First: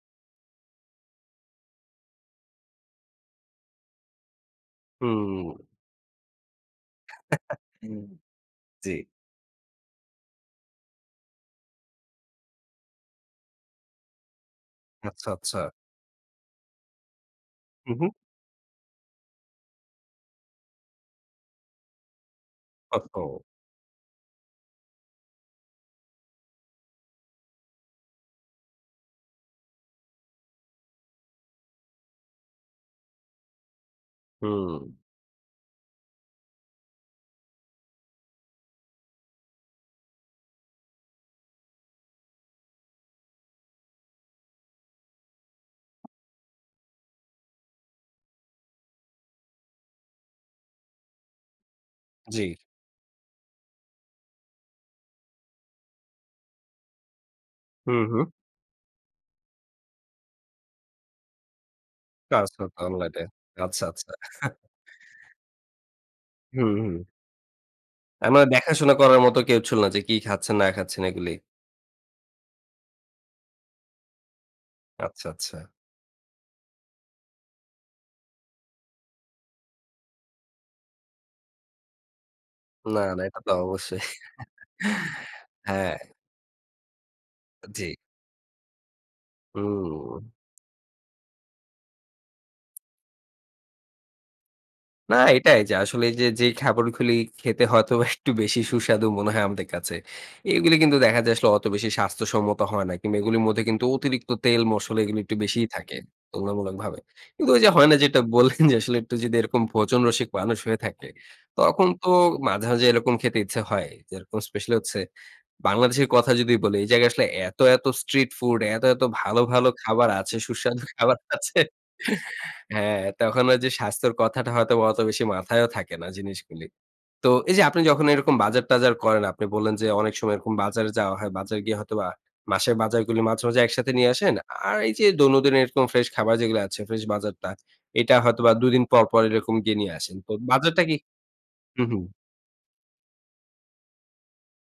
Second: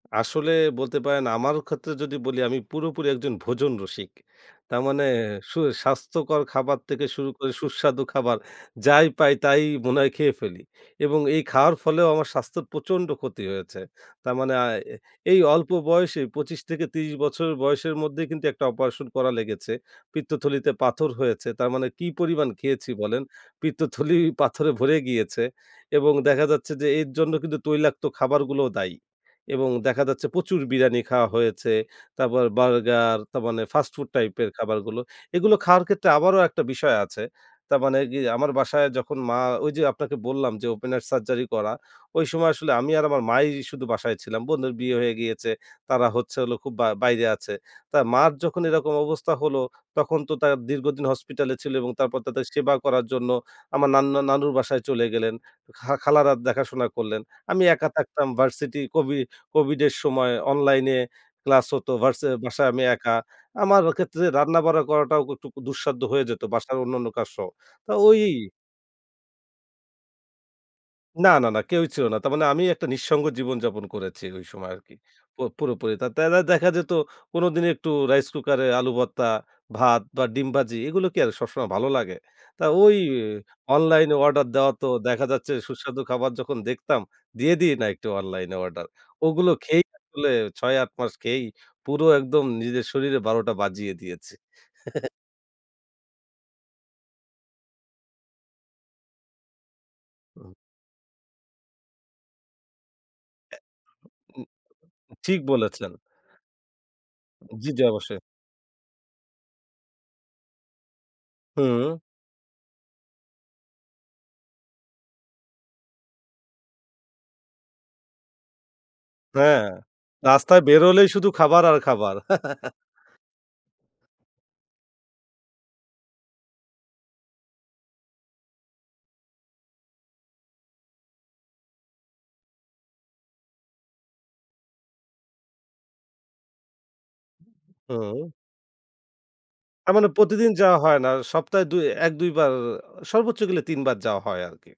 আসলে বলতে পারেন আমারও ক্ষেত্রে যদি বলি আমি পুরোপুরি একজন ভোজন রসিক। তার মানে সু হুম। স্বাস্থ্যকর খাবার থেকে শুরু করে সুস্বাদু খাবার, জি। যাই পাই তাই মনে হয় খেয়ে ফেলি। এবং এই খাওয়ার ফলেও আমার স্বাস্থ্য প্রচন্ড ক্ষতি হয়েছে। তার মানে আ এ আচ্ছা, এই আচ্ছা। অল্প বয়সে ২৫ থেকে ৩০ বছরের হুম, বয়সের হুম। মধ্যেই কিন্তু একটা অপারেশন করা লেগেছে, পিত্তথলিতে পাথর হয়েছে। তার মানে কি পরিমাণ খেয়েছি ওহ বলেন? হো! পিত্তথলি পাথরে ভরে গিয়েছে। এবং দেখা যাচ্ছে যে এর জন্য কিন্তু তৈলাক্ত খাবারগুলোও দায়ী। এবং দেখা যাচ্ছে প্রচুর বিরানি খাওয়া হয়েছে, তারপর বার্গার তার মানে ফাস্ট ফুড টাইপ এর হুম। খাবারগুলো। এগুলো খাওয়ার ক্ষেত্রে আবারও একটা বিষয় আছে। তারমানে গি আমার বাসায় যখন মা ওই যে আপনাকে বললাম যে ওপেনার সার্জারি করা ওই সময় আসলে আমি আর আমার মাই শুধু বাসায় ছিলাম। বোনের বিয়ে হয়ে গিয়েছে, তারা হচ্ছে হলো খুব আ বাইরে আছে। তা মার যখন এরকম অবস্থা হলো, তখন তো তা দীর্ঘদিন হসপিটালে ছিলো এবং তারপর তাদের জি। সেবা করার জন্য আমার নান্না নানুর বাসায় চলে গেলেন, খা খালারা দেখাশোনা করলেন। আমি একা হুম, থাকতাম হুম। ভার্সিটি, কোভি কোভিডের সময় অনলাইনে ক্লাস হতো, ভার্সে কাজটা বাসায় তো আমি একা। অনলাইনে। আমার আচ্ছা, আচ্ছা। ক্ষেত্রে রান্না-বাড়া করাটাও ক একটু দুঃসাধ্য হয়ে যেত হুম, বাসার হুম। অন্যান্য কাজ সহ। তা ওই আ মানে দেখাশোনা করার মতো কেউ ছিল না যে কি খাচ্ছেন না খাচ্ছেন না, এগুলি? না, না, কেউই ছিল না। তারমানে আমি একটা নিঃসঙ্গ জীবনযাপন করেছি ওই সময় আরকি আচ্ছা, পো আচ্ছা। পুরোপুরি। তা তা আ দেখা যেত কোনদিন একটু রাইস কুকারে আলু ভর্তা, ভাত বা ডিম ভাজি। এগুলো কি আর সবসময় ভালো লাগে? তা ওই না, না, এটা তো অবশ্যই। অনলাইনে অর্ডার দেওয়া তো দেখা যাচ্ছে হ্যাঁ। সুস্বাদু খাবার যখন দেখতাম। দিয়ে দিই না জি। একটু অনলাইনে অর্ডার। ওগুলো খেয়েই হুম। আসলে ৬-৮ মাস খেয়েই পুরো একদম নিজের শরীরে ১২টা বাজিয়ে দিয়েছি। না এটাই যে আসলে এই যে যেই খাবারগুলি খেতে হয়তোবা একটু বেশি সুস্বাদু মনে হয় আমাদের কাছে। উম এগুলো কিন্তু দেখা যায় আসলে অত বেশি স্বাস্থ্যসম্মত হয় না। কিংবা এগুলোর অ্যা মধ্যে কিন্তু অতিরিক্ত উ উম তেল-মসলা এগুলো একটু ঠিক বেশিই বলেছেন। থাকে তুলনামূলকভাবে। কিন্তু ওই যে জি, জি, হয় না যেটা অবশ্যই। বললেন যে আসলে একটু যদি এরকম ভোজন রসিক মানুষ হয়ে থাকে, তখন হুম। তো মাঝে, মাঝে এরকম খেতে ইচ্ছা হয়। যেরকম স্পেশালি হচ্ছে বাংলাদেশের কথা যদি বলি। এই জায়গায় আসলে এত, এত স্ট্রিট ফুড এত, এত ভালো, হ্যাঁ। ভালো খাবার আছে, রাস্তায় সুস্বাদু বেরোলেই খাবার শুধু আছে। খাবার আর খাবার। হ্যাঁ, তখন ওই যে স্বাস্থ্যের কথাটা হয়তোবা অত বেশি মাথায়ও থাকে না জিনিসগুলি। তো এই যে আপনি যখন এইরকম বাজার-টাজার করেন, আপনি বললেন যে অনেক সময় এরকম বাজারে যাওয়া হয়। বাজারে গিয়ে হয়তোবা মাসের বাজারগুলি মাঝে, মাঝে একসাথে নিয়ে আসেন। আর এই যে দৈনন্দিন এরকম ফ্রেশ খাবার যেগুলো আছে ফ্রেশ বাজারটা, এইটা হুম। হয়তো বা ২ দিন পর, পর এইরকম গিয়ে আ নিয়ে মানে আসেন। তো প্রতিদিন যাওয়া বাজারটা কি হয় না ওই সপ্তাহে ২ হুম, হুম। ১-২ বার আ সর্বোচ্চ গেলে ৩ বার যাওয়া হয় আরকি।